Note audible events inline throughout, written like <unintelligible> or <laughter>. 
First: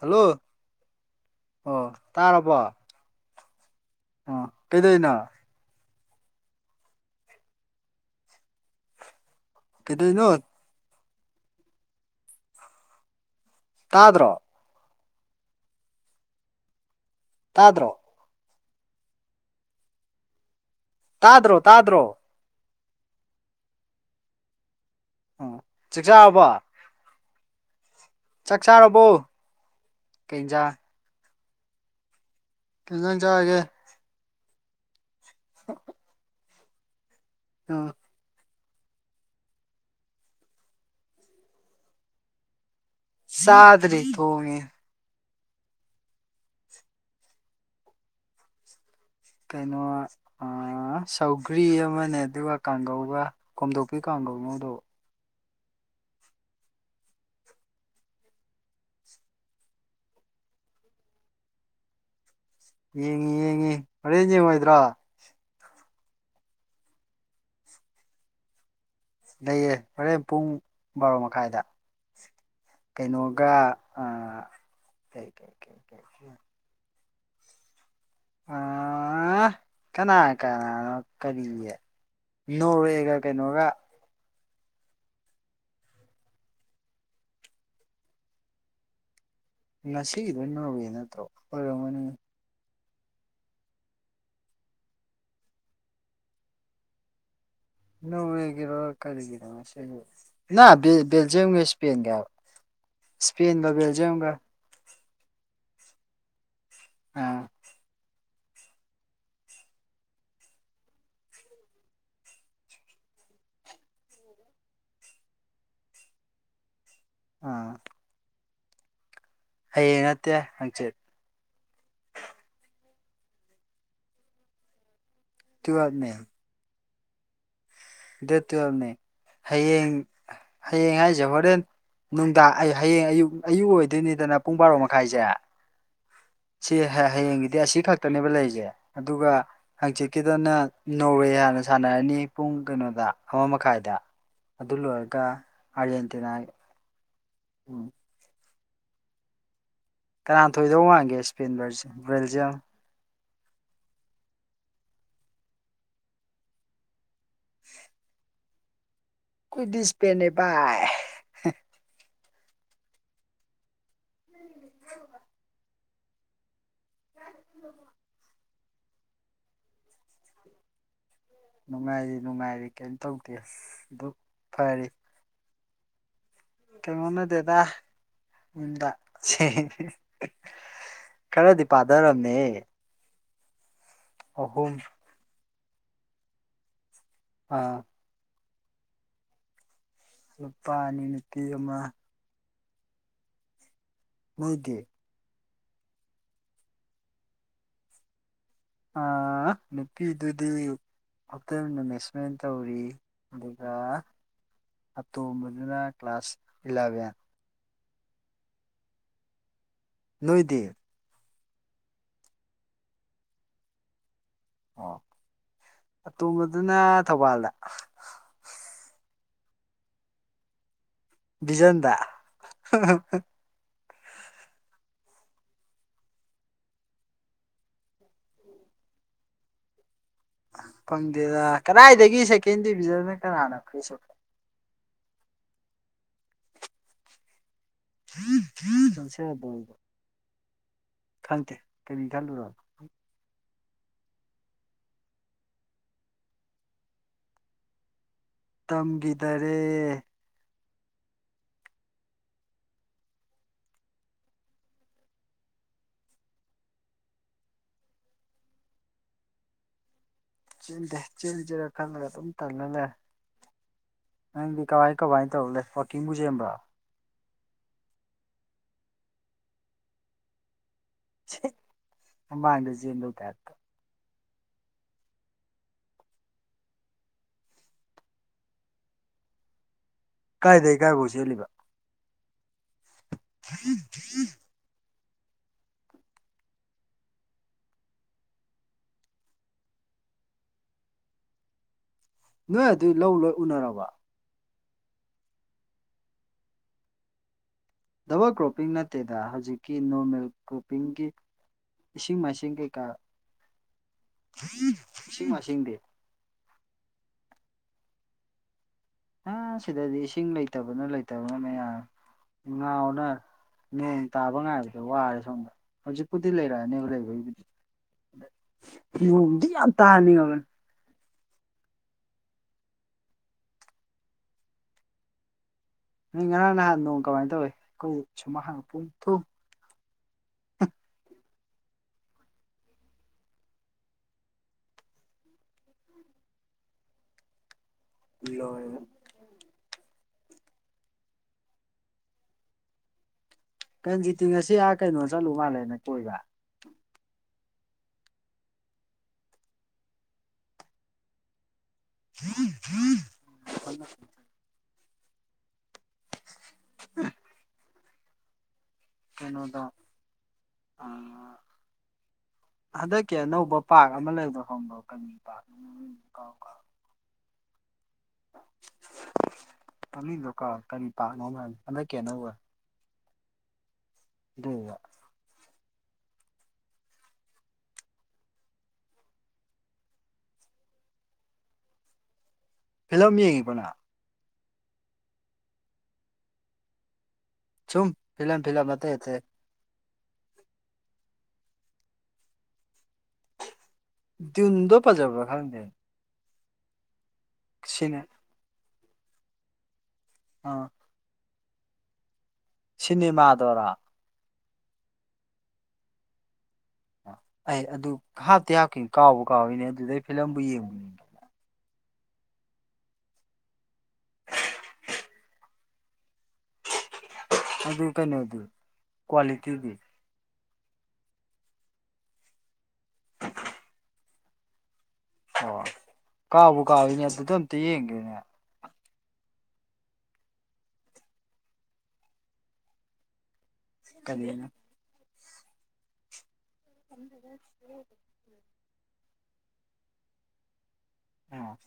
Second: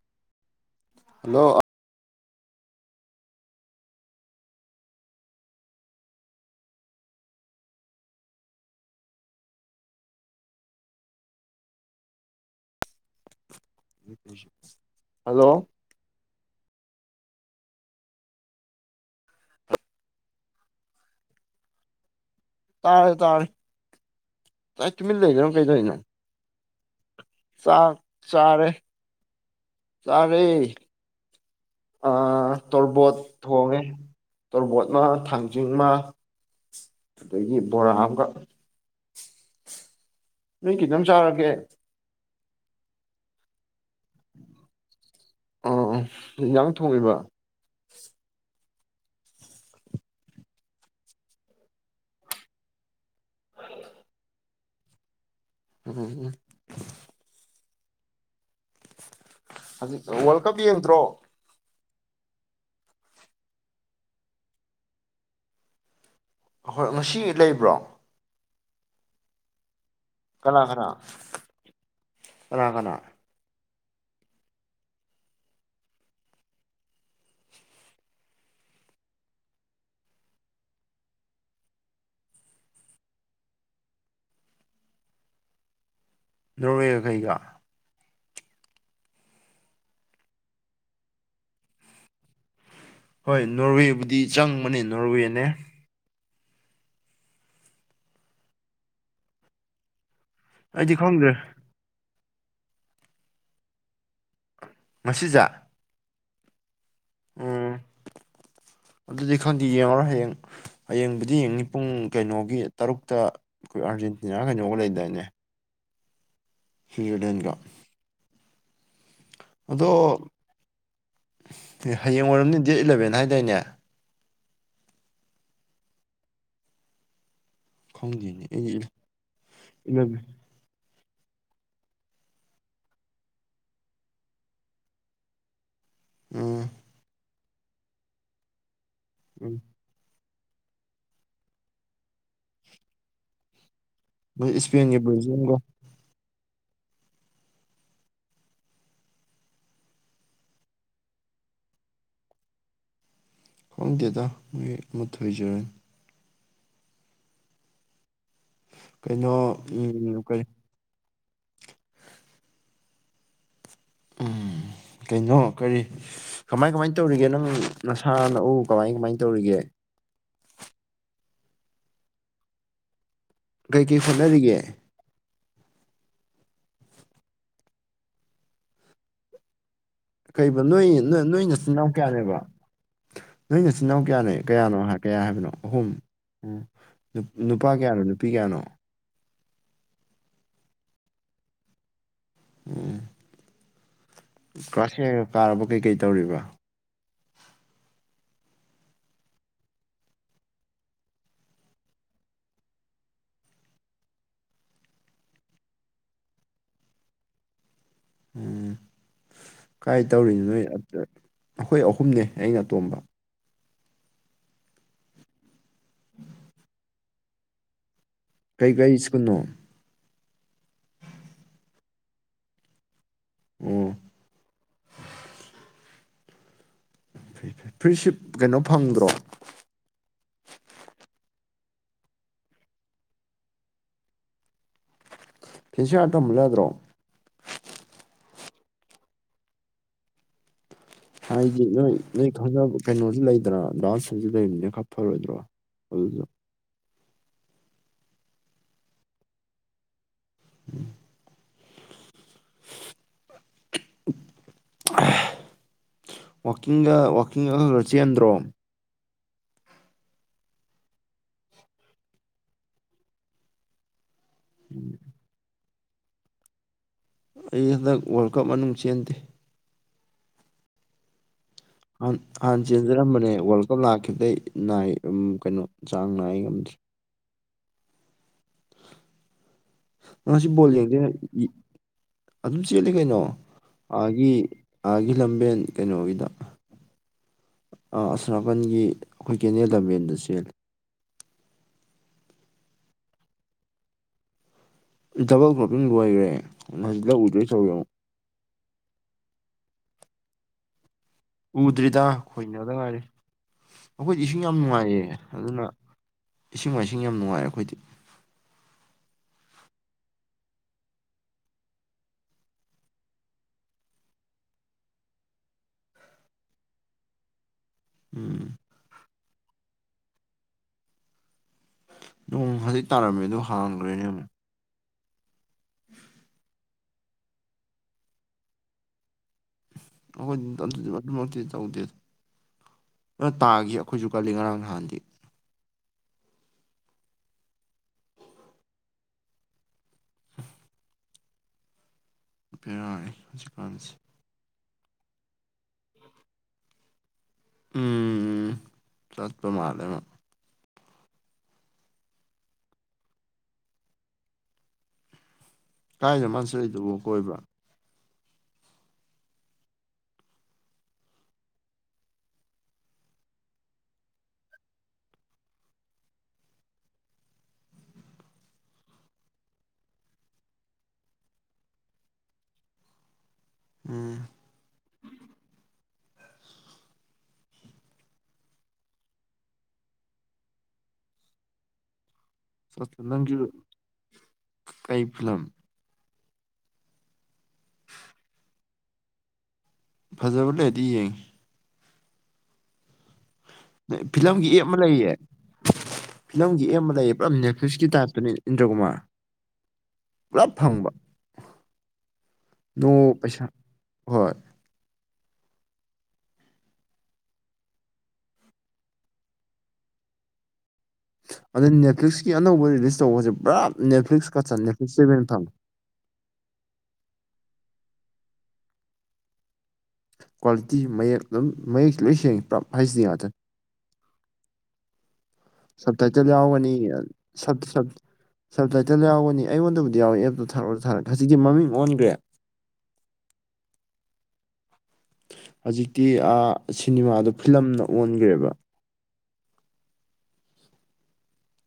hello hello ꯑꯣ ꯇꯥꯔꯕꯣ ꯑꯥ ꯀꯩꯗꯨꯢꯅꯣ ꯀꯩꯗꯣꯢꯅꯣ ꯇꯥꯗ꯭ꯔꯣ ꯍꯜꯂꯣ ꯇꯥꯗ꯭ꯔꯣ ꯇꯥꯗ꯭ꯔꯣ ꯇꯥꯗ꯭ꯔꯣ ꯇꯥꯔꯦ ꯇꯥꯔꯦ ꯀꯩꯅꯣ ꯇꯨꯃꯤꯟ ꯂꯩꯔꯤꯁꯤꯅ ꯑꯣ ꯀꯩꯗꯧꯔꯤꯅꯣ ꯆꯥꯛ ꯆꯥꯔꯕꯣ ꯆꯥꯛ ꯆꯥꯛ ꯆꯔꯦ ꯆꯥꯔꯕꯣ ꯀꯩ ꯆꯔꯦ ꯏꯟꯖꯥꯡ ꯑ ꯀꯩ ꯇꯣꯔꯕꯣꯠ ꯏꯟꯖꯥꯡ ꯆꯥꯔꯒꯦ ꯊꯣꯡꯉꯦ ꯇꯣꯔꯕꯣꯠ ꯃ ꯊꯥꯡꯖꯤꯡ ꯃ ꯑꯗꯒꯤ ꯑꯣ ꯕꯣꯔꯥ ꯑꯃꯒ ꯅꯣꯏ ꯀꯩꯖꯥꯡ ꯆꯥꯔꯒꯦ ꯆꯥꯗ꯭ꯔꯤ ꯊꯣꯡꯉꯤ ꯑꯣ ꯑꯣ ꯏꯟꯖꯥꯡ ꯊꯣꯡꯉꯤꯕ ꯀꯩꯅꯣ ꯁꯧꯒ꯭ꯔꯤ ꯑꯃꯅꯦ ꯑꯗꯨꯒ ꯀꯥꯡꯒꯧꯒ ꯈꯣꯝꯗꯣꯛꯄꯤ ꯀꯥꯡꯒꯧ ꯉꯧꯗꯧꯕ ꯎꯝ ꯎꯝ ꯍꯧꯖꯤꯛ ꯋꯥꯔꯜ ꯀꯞ ꯌꯦꯡꯗ꯭ꯔꯣ ꯌꯦꯡꯉꯤ ꯌꯦꯡꯉꯤ ꯍꯣꯔꯦꯟ ꯌꯦꯡꯉꯣꯏꯗ꯭ꯔꯣ ꯑ ꯍꯣꯏ ꯉꯁꯤ ꯂꯩꯕ꯭ꯔꯣ ꯂꯩꯌꯦ ꯍꯣꯔꯦꯟ ꯄꯨꯡ ꯀꯅꯥ ꯀꯅꯥ ꯕꯥꯔꯣ ꯃꯈꯥꯏꯗ ꯀꯅꯥ ꯀꯅꯥ ꯀꯩꯅꯣꯒ ꯑ ꯀꯩ ꯀꯩ ꯀꯩ ꯑꯥ ꯀꯅꯥ ꯀꯅꯥꯅꯣ ꯀꯔꯤꯌꯦ ꯅꯣꯔꯋꯦꯒ ꯀꯩꯅꯣꯒ ꯅꯣꯋꯦꯒ ꯀꯩꯒꯥ ꯉꯁꯤꯒꯤꯗꯣ ꯅꯣꯔꯋꯦ ꯅꯠꯇ꯭ꯔꯣ ꯑꯣꯢꯔꯝꯒꯅꯤ ꯍꯣꯏ ꯅꯣꯔꯋꯦꯕꯨꯗꯤ ꯆꯪꯕꯅꯦ ꯅꯣꯔꯋꯦꯅꯦ ꯅꯣꯔꯋꯦ ꯒꯤꯔꯣ ꯀꯔꯤꯒꯤꯅꯣ ꯁꯤꯕꯨ ꯑꯩꯗꯤ ꯈꯪꯗ꯭ꯔꯦ ꯕꯦꯜꯖꯤꯌꯝꯒ ꯏꯁꯄꯦꯟꯒ ꯍꯥꯏꯕ ꯏꯁꯄꯦꯟꯒ ꯕꯦꯜꯖꯤꯝꯒ ꯃꯁꯤꯖꯦ ꯑꯥ ꯑꯗꯨꯗꯤ ꯈꯪꯗꯦ ꯌꯦꯡꯉꯔꯣꯢ ꯍꯌꯦꯡ ꯍꯌꯦꯡꯕꯨꯗꯤ ꯌꯦꯡꯅꯤ ꯄꯨꯡ ꯀꯩꯅꯣꯒꯤ ꯇꯔꯨꯛꯇ ꯑꯩꯈꯣꯏ ꯑꯥꯔꯖꯦꯟꯇꯤꯅꯥꯒ ꯀꯩꯅꯣꯒ ꯂꯩꯗꯥꯏꯅꯦ ꯍꯤꯔꯗꯦꯟꯒ <inaudible> ꯑꯥ ꯑꯗꯣ ꯍꯌꯦꯡ ꯅꯠꯇꯦ ꯍꯪꯆꯤꯠ ꯍꯌꯦꯡ ꯑꯣꯏꯔꯝꯅꯤ ꯗꯦꯠ ꯏꯂꯚꯦꯟ ꯍꯥꯏꯗꯥꯏꯅꯦ ꯇꯨꯌꯦꯜꯞꯅꯦ ꯗꯦꯠ ꯈꯪꯗꯦꯅꯦ ꯑꯩ ꯇꯨꯋꯦꯜꯚꯅꯦ ꯍꯌꯦꯡ ꯏꯂꯚꯦꯟ ꯍꯌꯦꯡ ꯍꯥꯏꯁꯦ ꯍꯣꯔꯦꯟ ꯅꯨꯡꯗꯥꯡ ꯍꯌꯦꯡ ꯑꯌꯨꯛ ꯑꯌꯨꯛ ꯑꯣꯏꯗꯣꯏꯅꯤꯗꯅ ꯄꯨꯡ ꯕꯥꯔꯣ ꯃꯈꯥꯏꯁꯦ ꯎꯝ ꯁꯤ ꯍꯌꯦꯡꯒꯤꯗꯤ ꯑꯁꯤ ꯈꯛꯇꯅꯦꯕ ꯂꯩꯔꯤꯖꯦ ꯑꯗꯨꯒ ꯎꯝ ꯍꯪꯆꯤꯠꯀꯤꯗꯨꯅ ꯅꯣꯔꯋꯦ ꯍꯥꯟꯅ ꯁꯥꯟꯅꯔꯅꯤ ꯄꯨꯡ ꯀꯩꯅꯣꯗ ꯑꯃ ꯃꯈꯥꯏꯗ ꯃꯣꯏ ꯑꯗꯨ ꯏꯁꯄꯦꯟꯒ ꯂꯣꯢꯔꯒ ꯕꯦꯜꯖꯤꯌꯝꯒ ꯑꯔꯖꯦꯟꯇꯤꯅꯥ ꯎꯝ ꯀꯅꯥꯅꯥ ꯊꯣꯏꯗꯧ ꯃꯥꯟꯒꯦ ꯏꯁ꯭ꯄꯦꯟ ꯕꯦꯜꯖꯤꯌꯝ ꯈꯪꯗꯦꯗ ꯃꯣꯏ ꯑꯃ ꯊꯣꯏꯖꯔꯅꯤ <unintelligible> ꯀꯩꯅꯣ ꯑꯩꯈꯣꯢꯗꯤ ꯎꯝ ꯗꯤꯁꯄ꯭ꯂꯦꯅꯦ ꯀꯔꯤ ꯚꯥꯏ ꯎꯝ ꯀꯩꯅꯣ ꯀꯔꯤ ꯀꯃꯥꯏ ꯀꯃꯥꯏ ꯇꯧꯔꯤꯒꯦ ꯅꯪ ꯅꯁꯥ ꯅꯎꯨ ꯀꯃꯥꯏ ꯀꯃꯥꯏ ꯇꯧꯔꯤꯒꯦ ꯅꯨꯡꯉꯥꯏꯔꯤ ꯅꯨꯡꯉꯥꯏꯔꯤ ꯀꯦꯝ ꯇꯧꯗꯦ ꯀꯩꯀꯩ ꯑꯗꯨ ꯍꯣꯠꯅꯔꯤꯒꯦ ꯐꯔꯤ ꯀꯦꯝ ꯍꯣꯠꯅꯗꯦꯗꯥ ꯌꯨꯝꯗ ꯁꯦ ꯀꯩꯕ ꯅꯣꯏ ꯅꯣꯏꯅꯆꯤꯟ ꯏꯅꯥꯎ ꯀꯌꯥꯅꯦꯕ ꯄꯥꯊꯔꯝꯅꯦꯍꯦ ꯅꯣꯏꯅꯆꯤꯟ ꯏꯅꯥꯎ ꯀꯌꯥꯅꯦ ꯑꯍꯨꯝ ꯀꯌꯥꯅꯣ ꯍꯥꯏ ꯀꯌꯥ ꯍꯥꯏꯕꯅꯣ ꯑꯍꯨꯝ ꯑꯣ ꯅꯨ ꯅꯨꯄꯥ ꯑꯥ ꯀꯌꯥꯅꯣ ꯅꯨꯄꯤ ꯀꯌꯥꯅꯣ ꯅꯨꯄꯥ ꯑꯅꯤ ꯅꯨꯄꯤ ꯑꯃ ꯎꯝ ꯅꯣꯏꯗꯤ ꯀ꯭ꯂꯥꯁ ꯍ‌ꯦꯍ‌ꯦꯛ ꯀꯥꯔꯕꯣ ꯀꯩꯀꯩ ꯇꯧꯔꯤꯕ꯭ꯔꯥ ꯑꯥ ꯅꯨꯄꯤꯗꯨꯗꯤ ꯍꯣꯇꯦꯜ ꯃꯦꯅꯦꯖꯃꯦꯟ ꯇꯧꯔꯤ ꯑꯗꯨꯒ ꯑꯇꯣꯝꯕꯗꯨꯅ ꯀ꯭ꯂꯥꯁ ꯏꯂꯚꯦꯟ ꯎꯝ ꯀꯥꯏ ꯇꯧꯔꯤꯅꯣ ꯅꯣꯏꯗꯤ ꯅꯣꯏ ꯑꯗꯨꯗ ꯑꯩꯈꯣꯏ ꯑꯍꯨꯝꯅꯦ ꯑꯩꯅ ꯑꯇꯣꯝꯕ ꯑꯣ ꯑꯇꯣꯝꯕꯗꯨꯅ ꯊꯧꯕꯥꯜꯗ ꯀꯩꯀꯩ ꯁ꯭ꯀꯨꯟꯅꯣ ꯕꯤꯖꯟꯗ ꯑꯣ ꯐꯩꯐꯩ ꯐ꯭ꯔꯤꯁꯤꯞ ꯀꯩꯅꯣ ꯐꯪꯗ꯭ꯔꯣ ꯐꯪꯗꯦꯗ ꯀꯗꯥꯏꯗꯒꯤ ꯁꯦꯀꯦꯟ ꯗꯤꯕꯤꯖꯟꯅ ꯀꯅꯥꯅ ꯐꯔꯥꯟꯁꯤꯌꯥꯔ ꯇꯝꯍꯜꯂꯨ ꯌꯥꯗ꯭ꯔꯣ <inaudible> ꯈꯪꯗꯦ ꯍꯥꯏꯗꯤ ꯅꯣꯏ ꯀꯔꯤ ꯅꯣꯏ ꯈꯜꯂꯨꯔꯕ ꯈꯪꯅꯕ ꯀꯩꯅꯣꯁꯨ ꯂꯩꯗꯅ ꯗꯥ ꯔ‌‌ꯁꯟꯁꯨ ꯂꯩꯕꯅꯤꯅ ꯈꯔ ꯐꯔꯣꯏꯗ꯭ꯔꯣ ꯑꯗꯨꯁꯨ ꯇꯝꯒꯤꯗꯔꯦ ꯋꯥꯛꯀꯤꯡꯒ ꯋꯥꯛꯀꯤꯡꯒ ꯈꯔ ꯈꯔ ꯆꯦꯟꯗ꯭ꯔꯣ ꯆꯦꯟꯗꯦ ꯆꯦꯟꯁꯤꯔꯥ ꯈꯟꯕꯥꯅꯦ ꯑꯗꯨꯝ ꯇꯥꯟꯂ ꯂꯩꯔꯦ ꯅꯪꯗꯤ ꯀꯥꯏ ꯀꯃꯥꯏꯅ ꯇꯧꯔ ꯂꯩ ꯋꯥꯛꯀꯤꯡꯕꯨ ꯆꯦꯟꯕ꯭ꯔꯣ ꯑꯩ ꯍꯟꯗꯛ ꯋꯥꯔꯜ ꯀꯞ ꯃꯅꯨꯡ ꯆꯦꯟꯗꯦ ꯁꯤ ꯍꯥꯟꯅ ꯆꯦꯟꯖꯔꯝꯕꯅꯦ ꯋꯥꯔꯜ ꯀꯞ ꯂꯥꯛꯈꯤꯕꯗꯩ ꯅꯥꯏ ꯀꯩꯅꯣ ꯆꯥꯡ ꯅꯥꯏ ꯉꯝꯗ꯭ꯔꯦ ꯉꯁꯤ ꯕꯣꯜ ꯀꯥꯏꯗꯩ ꯌꯦꯡꯗꯨꯅ ꯀꯥꯏꯐꯥꯎ ꯆꯦꯜꯂꯤꯕ ꯑꯗꯨꯝ ꯆꯦꯜꯂꯤ ꯀꯩꯅꯣ ꯑꯥꯒꯤ ꯑꯥꯒꯤ ꯂꯝꯕꯦꯟ ꯀꯩꯅꯣꯒꯤꯗꯣ ꯑꯁꯣꯝ ꯅꯥꯄꯟꯒꯤ ꯑꯩꯈꯣꯏ ꯀꯦꯅꯦꯜ ꯂꯝꯕꯦꯟꯗ ꯆꯦꯜꯂꯤ ꯅꯣꯏ ꯑꯗꯨꯏ ꯂꯧ ꯂꯣꯏ ꯎꯅꯔꯕꯣ ꯗꯥꯕꯥꯜ ꯀꯔꯣꯞꯄꯤꯡ ꯂꯣꯏꯀ꯭ꯔꯦ ꯂꯧ ꯎꯗꯨꯏ ꯇꯧꯔꯤ ꯑꯃꯨꯛ ꯗꯕꯜ ꯀ꯭ꯔꯣꯞꯄꯤꯡ ꯅꯠꯇꯦꯗ ꯍꯧꯖꯤꯛꯀꯤ ꯅꯣꯔꯃꯦꯜ ꯀ꯭ꯔꯣꯞꯄꯤꯡꯒꯤ ꯎꯗ꯭ꯔꯤꯗ ꯏꯁꯤꯡ ꯃꯥꯏꯁꯤꯡ ꯈꯣꯏꯅꯗ ꯀꯩꯀꯥ ꯉꯥꯏꯔꯤ ꯑꯩꯈꯣꯏꯗꯤ ꯏꯁꯤꯡ ꯌꯥꯝ ꯅꯨꯡꯉꯥꯏꯌꯦ ꯏꯁꯤꯡ ꯑꯗꯨꯅ ꯃꯥꯏꯁꯤꯡꯗꯤ ꯏꯁꯤꯡ ꯃꯥꯏꯁꯤꯡ ꯌꯥꯝ ꯅꯨꯡꯉꯥꯏꯔꯦ ꯑꯩꯈꯣꯏꯗꯤ ꯑꯥ ꯁꯤꯗꯗꯤ ꯏꯁꯤꯡ ꯂꯩꯇꯕꯅ ꯂꯩꯇꯕꯅ ꯃꯌꯥꯝ ꯉꯥꯎꯅꯔꯦ ꯅꯣꯡ ꯇꯥꯕ ꯉꯥꯏꯕꯗ ꯋꯥꯔꯦ ꯁꯣꯝꯗ ꯍꯧꯖꯤꯛꯄꯨꯗꯤ ꯂꯩꯔꯛꯑꯅꯤ ꯍꯦꯔꯦꯟꯗꯩꯗꯤ <unintelligible> ꯌꯨꯗꯤ ꯌꯥꯝ ꯇꯥꯡꯉꯤ ꯃꯃꯥꯜ ꯅꯣꯡ ꯍꯧꯖꯤꯛ ꯇꯥꯔꯝꯃꯦ ꯑꯗꯨ ꯍꯥꯡꯒ꯭ꯔꯦꯅꯦ ꯑꯃꯨꯛ ꯅꯣꯏ ꯉꯔꯥꯡ ꯅꯍꯥꯟ ꯅꯣꯡ ꯀꯃꯥꯏꯅ ꯇꯧꯏ ꯑꯩꯈꯣꯏ ꯁꯨꯃꯥꯡꯒ ꯄꯨꯡꯊꯨꯝ ꯑꯩꯈꯣꯏ ꯌꯨꯝꯗ ꯑꯗꯨꯃꯛꯇꯤ ꯇꯧꯗꯦꯗ ꯈꯔꯇꯥꯒꯤ ꯑꯩꯈꯣꯏꯁꯨ ꯀꯜꯂꯤ ꯉꯔꯥꯡ ꯅꯍꯥꯟꯗꯤ ꯂ‌ꯣꯏꯔ‌ꯦ <unintelligible> ꯍꯧꯖꯤꯛ ꯀꯟꯖꯤꯇꯤ ꯉꯁꯤ ꯑꯥ ꯀꯩꯅꯣ ꯆꯠꯂꯨ ꯃꯥꯜꯂꯦꯅ‌ꯦ ꯀꯣꯏꯕ ꯎꯝ ꯆꯠꯄ ꯃꯥꯜꯂꯦ ꯃꯥ <unintelligible> <inaudible> ꯀꯥꯏꯗꯅ ꯃꯥꯅ ꯆꯠꯂꯤꯗꯨꯕꯨ ꯀꯣꯏꯕ ꯀꯩꯅꯣꯗ ꯑ ꯍꯟꯗꯛꯀꯤ ꯑꯅꯧꯕ ꯄꯥꯔꯛ ꯑꯃ ꯂꯩꯕ꯭ꯔꯥ ꯈꯪꯕ꯭ꯔꯣ ꯀꯕꯤ ꯄꯥꯛ <inaudible> ꯃꯃꯤꯡꯗ‌ꯣ ꯀꯥꯎ ꯀꯔꯤ ꯄꯥꯛꯅꯣꯝ ꯍꯥꯏꯕꯅꯤ ꯍꯟꯗꯛꯀꯤ ꯑꯅꯧꯕ ꯎꯝ <unintelligible> <inaudible> ꯐꯤꯂꯝ ꯅꯪꯒꯤ ꯌꯦꯡꯉꯤꯕꯣ ꯅꯪ ꯀꯩ ꯐꯤꯂꯝ ꯆꯨꯝ ꯐꯤꯂꯝ ꯐꯤꯂꯝ ꯑꯇꯩ ꯑꯇꯩ ꯐꯖꯕ ꯂꯩꯔꯗꯤ ꯌꯦꯡꯉꯤ ꯐꯤꯂꯝꯒꯤ ꯑꯦꯞ ꯗ꯭ꯌꯨꯟꯗꯣ ꯑꯃ ꯂꯩꯌꯦ ꯐꯖꯕ꯭ꯔꯥ ꯈꯪꯗꯦ ꯐꯤꯂꯝꯒꯤ ꯑꯦꯝ ꯑꯃ ꯂꯩꯌꯦ ꯄꯨꯔꯥ ꯅꯦꯠꯐ꯭ꯂꯤꯛꯁꯀꯤ ꯁꯤꯅꯦ ꯇꯥꯏꯞꯇꯅꯤ ꯏꯟꯗ꯭ꯔꯀꯨꯃꯥꯔ ꯄꯨꯂꯞ ꯑꯥ ꯐꯪꯕ ꯅꯣ ꯄꯩꯁꯥ ꯁꯤꯅꯦꯃꯥꯗꯔꯥ ꯍꯣꯏ ꯑꯩ ꯑꯗꯨ ꯍꯥꯞꯇꯤ ꯍꯥꯞꯈꯤꯝꯅꯤ ꯀꯥꯎꯕꯨ ꯀꯥꯎꯋꯤꯅꯦ ꯑꯗꯨꯗꯩ ꯐꯤꯂꯝꯕꯨ ꯌꯦꯡꯕꯨ ꯌ‌ꯦꯡ ꯑꯗ ꯅꯦꯠꯐ꯭ꯂꯤꯛꯁꯀꯤ ꯑꯅꯧꯕ ꯔꯤꯂꯤꯁ ꯇꯧꯕꯁꯦ ꯄꯨꯔꯥ ꯅꯦꯠꯐ꯭ꯂꯤꯛꯁ ꯀꯠꯆꯅ‌ꯦ <inaudible> ꯑꯗꯨ ꯀꯩꯅꯣꯗꯨ ꯀ꯭ꯋꯥꯂꯤꯇꯤꯗꯤ ꯀ꯭ꯋꯥꯂꯤꯇꯤ ꯃꯌꯦꯛ ꯑꯗꯨꯝ ꯃꯌꯦꯛꯁꯤ ꯂꯣꯏ ꯁꯦꯡꯉꯤ ꯄꯨꯔꯞ ꯍꯩꯁꯗꯤ ꯉꯥꯛꯇꯅꯤ ꯑꯣ ꯁꯕꯇꯥꯏꯇꯜ ꯀꯥꯎꯕꯨ ꯌꯥꯎꯒꯅꯤ ꯀꯥꯎꯏꯅꯦ ꯑꯥ ꯑꯗꯨꯗ ꯑꯝꯇ ꯁꯕ ꯁꯕ ꯌꯦꯡꯒꯦꯅꯦ ꯁꯞꯇꯥꯏꯇꯜ ꯌꯥꯎꯒꯅꯤ ꯑꯩꯉꯣꯟꯗꯕꯨꯗꯤ ꯌꯥꯎꯋꯦ ꯑꯦꯞꯇꯣ ꯊꯥꯔ‌ꯣꯁꯨ ꯊꯥꯔꯛꯒꯦ ꯍꯧꯖꯤꯛꯇꯤ ꯃꯃꯤꯡ ꯑꯣꯟꯈ꯭ꯔꯦ ꯀꯔꯤꯅ ꯍꯧꯖꯤꯛꯇꯤ ꯑꯥ ꯁꯤꯅꯤꯃꯥꯗ‌ꯣ ꯐꯤꯂꯝꯅ ꯑꯣꯟꯈ꯭ꯔꯦꯕ ꯑꯣ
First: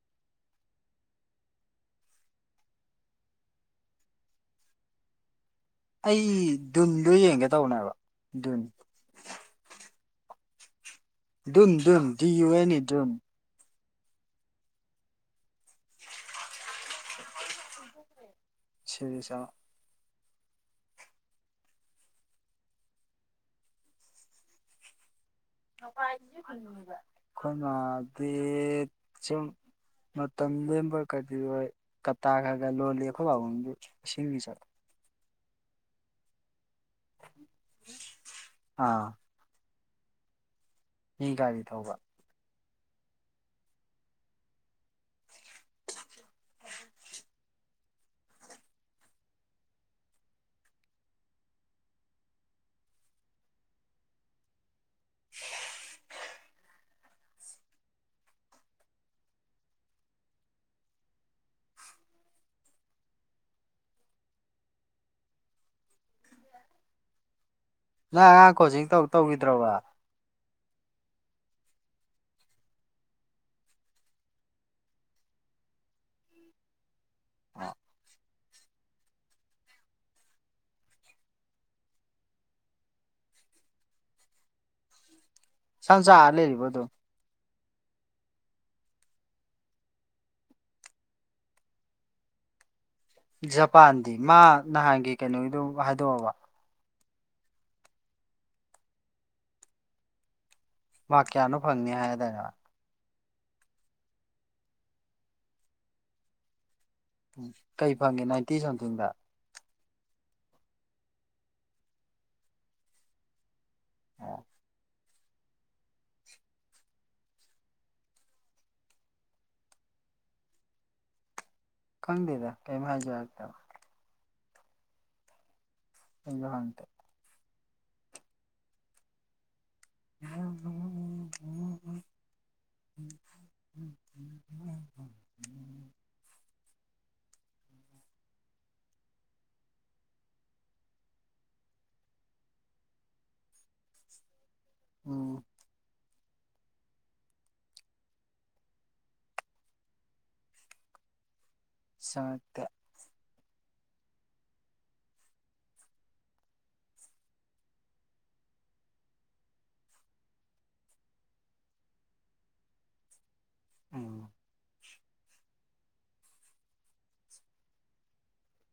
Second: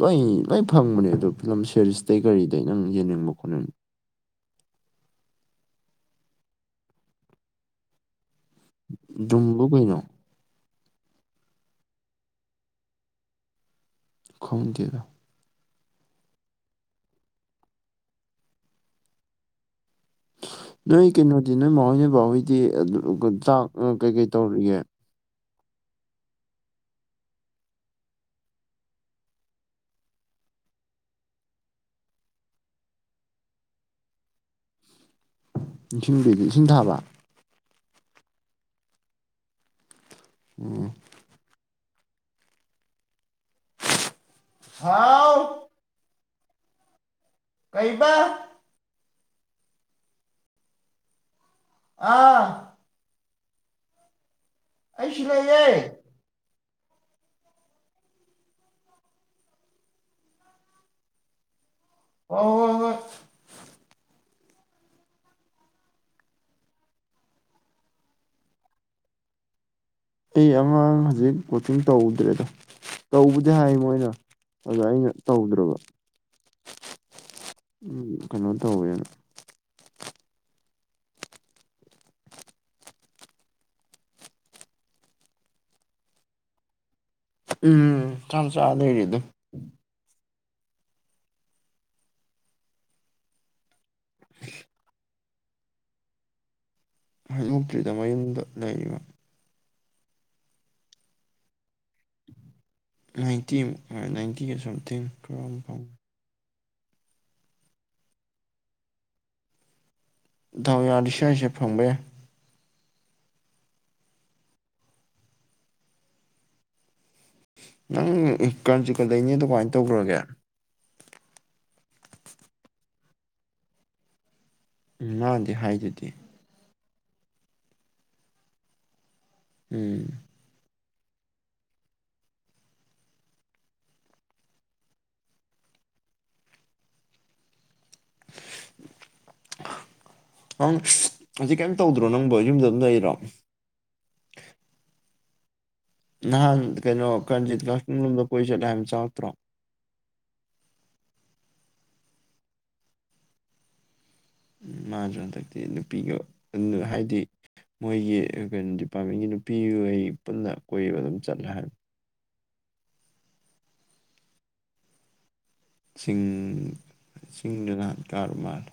ꯂꯣꯏ ꯂꯣꯏ ꯐꯪꯕꯅꯦ ꯑꯗꯨꯗꯣ ꯐꯤꯂꯝ ꯁꯦꯔꯤꯁꯇꯩꯩ ꯀꯔꯤꯗꯩ ꯅꯪ ꯌꯦꯡꯅꯤꯡꯕ ꯈꯣꯠꯅꯤꯡ ꯑꯩ ꯗꯨꯟꯗꯣ ꯌꯦꯡꯒꯦ ꯇꯧꯕꯅꯦꯕ ꯗꯨꯟ ꯨꯗꯨꯟꯕꯨ ꯀꯩꯅꯣ ꯗꯨꯟ ꯐꯤꯂꯝ ꯗꯤꯌꯨ ꯑꯦꯟ ꯏ ꯗꯨꯟ ꯈꯪꯗꯦꯗ <inaudible> <unintelligible> ꯅꯣꯏ ꯀꯩꯅꯣꯗꯤ ꯅꯣꯏ ꯃꯍꯣꯏ ꯅꯣꯢꯕꯥ ꯍꯣꯏꯗꯤ ꯆꯥꯛ ꯀꯩꯀꯩ ꯇꯧꯔꯤꯒꯦ ꯑꯈꯣꯢ ꯃꯥꯗꯤ ꯆꯨꯝ ꯃꯇꯝ ꯂꯦꯟꯕ ꯀꯔꯤꯑꯣꯢ ꯀꯇꯥ ꯈꯔ ꯈꯔ ꯂꯣꯜꯂꯤ ꯑꯩꯈꯣꯏ ꯄꯕꯡꯗꯤ ꯏꯁꯤꯡ ꯆꯠ ꯏꯁꯤꯡꯕꯗꯤ ꯏꯁꯤꯡ ꯊꯥꯕ ꯑꯥ ꯎꯝ ꯃꯤ ꯒꯥꯔꯤ ꯊꯧꯕ ꯊꯥꯎ ꯀꯩꯕ ꯑꯥ ꯑꯩ ꯁꯤ ꯂꯩꯌꯦ ꯍ‌ꯣꯍ‌ꯣꯍ‌ꯣꯏ ꯅꯪ ꯑꯉꯥꯡ ꯀꯣꯆꯤꯡ ꯇꯧ ꯇꯧꯈꯤꯗ꯭ꯔꯕ ꯑꯩ ꯑꯉꯥꯡ ꯍꯧꯖꯤꯛ ꯀꯣꯆꯤꯡ ꯇꯧꯗ꯭ꯔꯦꯗ ꯇꯧꯕꯨꯗꯤ ꯍꯥꯏ ꯃꯣꯏꯅ ꯑꯗ ꯑꯩꯅ ꯇꯧꯗ꯭ꯔꯕ ꯎꯝ ꯀꯩꯅꯣ ꯇꯧꯋꯦꯅ ꯁꯥꯝꯆꯥ ꯑꯥ ꯂꯩꯔꯤꯕꯗꯨꯨ ꯎꯝ ꯁꯥꯝꯆ ꯑꯥ ꯂꯩꯔꯤ ꯑꯗꯨꯝ ꯖꯄꯥꯟꯗꯤ ꯃꯥ ꯅꯍꯥꯟꯒꯤ ꯀꯩꯅꯣꯒꯤꯗꯣ ꯍꯥꯏꯗꯣꯛꯑꯕ ꯍꯩꯗꯣꯛꯇ꯭ꯔꯤꯗ ꯃꯌꯨꯝꯗ ꯂꯩꯔꯤꯕ ꯃꯥ꯭ꯔꯛ ꯀꯌꯥꯅꯣ ꯐꯪꯅꯤ ꯍꯥꯏꯗꯔꯦ ꯅꯥꯏꯟꯇꯤꯃꯨꯛ ꯅꯥꯏꯟꯇꯤꯒ ꯁꯝꯊꯤꯡ ꯄꯨꯔ ꯑꯃ ꯐꯪꯉꯦ ꯀꯩ ꯐꯪꯒꯦ ꯅꯥꯏꯟꯇꯤ ꯁꯝꯊꯤꯡꯗ ꯗꯥꯎ ꯌꯥꯔꯗꯤ ꯁꯤ ꯋꯥꯏ ꯁꯦꯞ ꯐꯪꯕ ꯌꯥꯏ ꯑꯣ ꯅꯪ ꯀꯟꯖꯤꯠꯀ ꯂꯩꯅꯤ ꯑꯗꯣ ꯀꯃꯥꯏꯅ ꯇꯧꯈ꯭ꯔꯒꯦ ꯈꯪꯗꯦꯗ ꯀꯩꯝ ꯍꯥꯏꯖꯧ ꯍꯥꯢꯔꯛꯇꯕ ꯎꯝ ꯃꯥꯗꯤ ꯍꯥꯏꯗꯨꯗꯤ <unintelligible> ꯎꯝ <inaudible> ꯅꯪ ꯍꯧꯖꯤꯛ ꯀꯩꯝ ꯇꯧꯗ꯭ꯔꯣ ꯅꯪꯕꯨ ꯌꯨꯝꯗ ꯑꯗꯨꯝ ꯂꯩꯔꯣ ꯎꯝ ꯅꯍꯥꯟ ꯀꯩꯅꯣ ꯀꯔꯅꯖꯤꯠ ꯀꯥꯛꯆꯤꯡꯂꯣꯝꯗ ꯀꯣꯏ ꯁꯠꯂꯦ ꯍꯥꯏ ꯆꯪꯉꯛꯇ꯭ꯔꯣ ꯆꯉꯛꯇꯦ ꯃꯥꯁꯨ ꯍꯟꯗꯛꯇꯤ ꯅꯨꯄꯤꯒ <unintelligible> ꯍꯥꯏꯗꯤ ꯃꯣꯏꯒꯤ ꯀꯩꯅꯣ ꯗꯤꯄꯥꯔꯠꯃꯦꯟꯒꯤ ꯅꯨꯄꯤꯈ ꯄꯨꯟꯅ ꯀꯣꯏꯕ ꯑꯗꯨꯝ ꯆꯠꯂꯦ ꯍꯥꯏꯕ ꯎꯝ ꯆꯤꯡ ꯆꯤꯡꯗ ꯅꯍꯥꯟ ꯀꯥꯔꯨ ꯃꯥꯜꯂꯦ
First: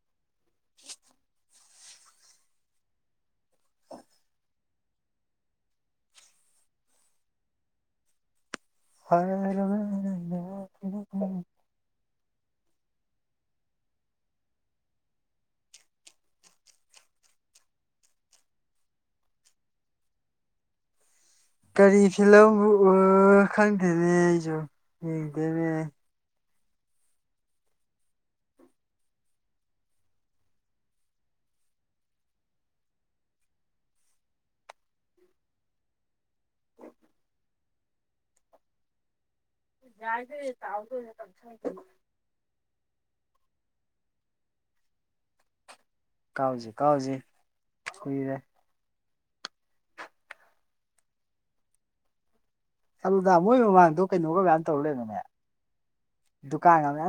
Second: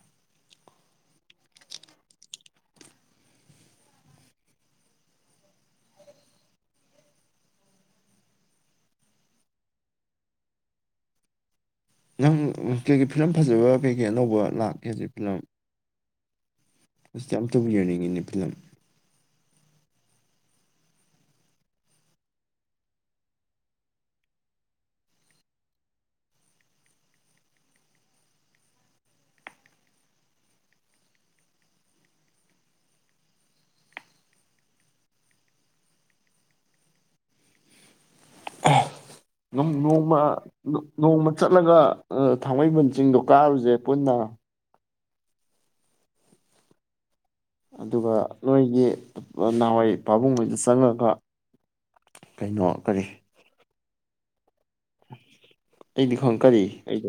<unintelligible> <unintelligible> ꯅꯪ ꯀꯩꯀꯩ ꯐꯤꯂꯝ ꯐꯖꯕ ꯀꯩꯀꯩ ꯑꯅꯧꯕ ꯂꯥꯛꯀꯦ ꯍꯧꯖꯤꯛ ꯐꯤꯂꯝ ꯍꯧꯖꯤꯛ ꯑꯝꯇꯕꯨ ꯌꯦꯡꯅꯤꯡꯉꯤꯅꯦ ꯐꯤꯂꯝ ꯀꯔꯤ ꯐꯤꯂꯝꯕꯨ <unintelligible> ꯈꯪꯗꯦꯅꯦ ꯑꯩꯁꯨ ꯌꯦꯡꯗꯦꯅꯦ ꯅꯣꯡꯃ ꯅꯣꯡꯃ ꯆꯠꯂꯒ ꯊꯥꯡꯃꯩꯕꯟ ꯆꯤꯡꯗꯣ ꯀꯥꯔꯨꯁꯦ ꯄꯨꯟꯅ ꯀꯥꯎꯖꯦ ꯀꯥꯎꯖꯦ ꯑꯗꯨꯒ ꯅꯣꯏꯒꯤ ꯅꯍꯥꯟꯋꯥꯏ ꯄꯥꯕꯨꯡꯍꯣꯢꯗ ꯆꯪꯉꯒ ꯀꯩꯅꯣ ꯀꯔꯤ ꯑꯗꯨꯗ ꯃꯣꯏ ꯃꯃꯥꯡꯗꯣ ꯀꯩꯅꯣꯒ ꯃꯌꯥꯝ ꯇꯧꯔ ꯂꯩꯔꯝꯃꯦꯅꯦ ꯑꯩꯗꯤ ꯈꯪ ꯀꯔꯤ ꯑꯩ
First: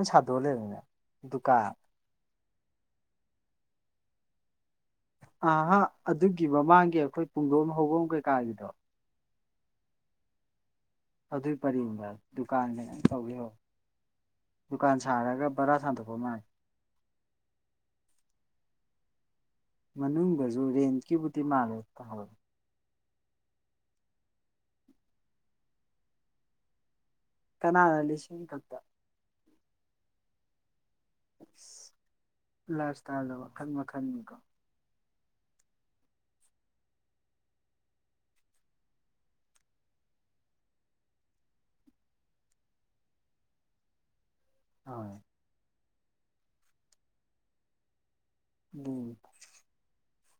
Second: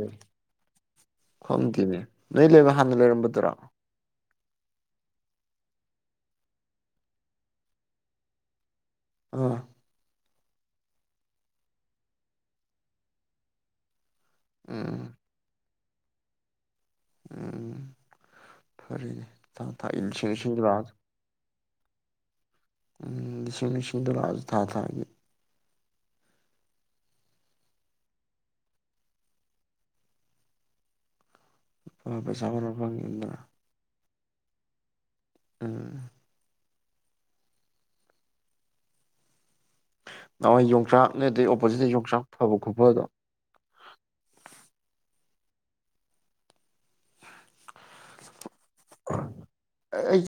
ꯗꯨꯀꯥꯟ ꯈꯪꯗꯦꯅꯦ ꯅꯣꯏ ꯂꯩꯕ ꯍꯥꯟꯅ ꯂꯩꯔꯝꯕꯗꯨꯔꯣ ꯑꯍ ꯑꯗꯨꯒꯤ ꯃꯃꯥꯡꯒꯤ ꯑꯩꯈꯣꯏ ꯄꯨꯡꯗꯣꯝ ꯍꯧꯧꯕꯣꯝ ꯀꯩꯀꯥꯒꯤꯗꯣ ꯑꯥ ꯑꯗꯨꯏ ꯄꯔꯦꯡꯗ ꯗꯨꯀꯥꯟꯗ ꯇꯧꯤꯔꯣ ꯗꯨꯀꯥꯟ ꯎꯝ ꯁꯥꯔꯒ ꯄꯔꯥ ꯁꯥꯟꯗꯕ ꯃꯥ ꯎꯝ ꯐꯔꯅꯦ ꯊ ꯊ ꯏꯁꯤꯡꯁꯤꯡꯁꯤ ꯂꯥꯛꯑ ꯀꯕꯨꯗꯤ ꯃꯥꯜꯂꯦ ꯍ ꯎ ꯂꯤꯁꯤꯡ ꯂꯤꯁꯤꯡꯗ ꯂꯥꯛ ꯑꯖꯨ ꯊꯥ ꯊꯥꯒꯤ ꯀꯅꯥꯅ ꯂꯤꯁꯤꯡ ꯈꯛꯇ ꯑ, ꯄꯩꯁꯥ ꯈꯔ ꯂꯥꯏꯞ ꯐꯪꯉꯤꯗꯅ ꯏꯁꯇꯥꯏꯜꯗ ꯃꯈꯟ ꯃꯈꯟꯅꯤꯀꯣ ꯎꯝ ꯅꯍꯥꯋꯥꯏ ꯌꯣꯡꯆꯥꯛꯅꯦ ꯑꯗꯩ ꯑꯣꯄꯣꯖꯤꯠꯇ ꯌꯣꯡꯆꯥꯛ ꯐꯕ ꯈꯨꯐꯗꯣ ꯑꯣ ꯎꯝ <inaudible>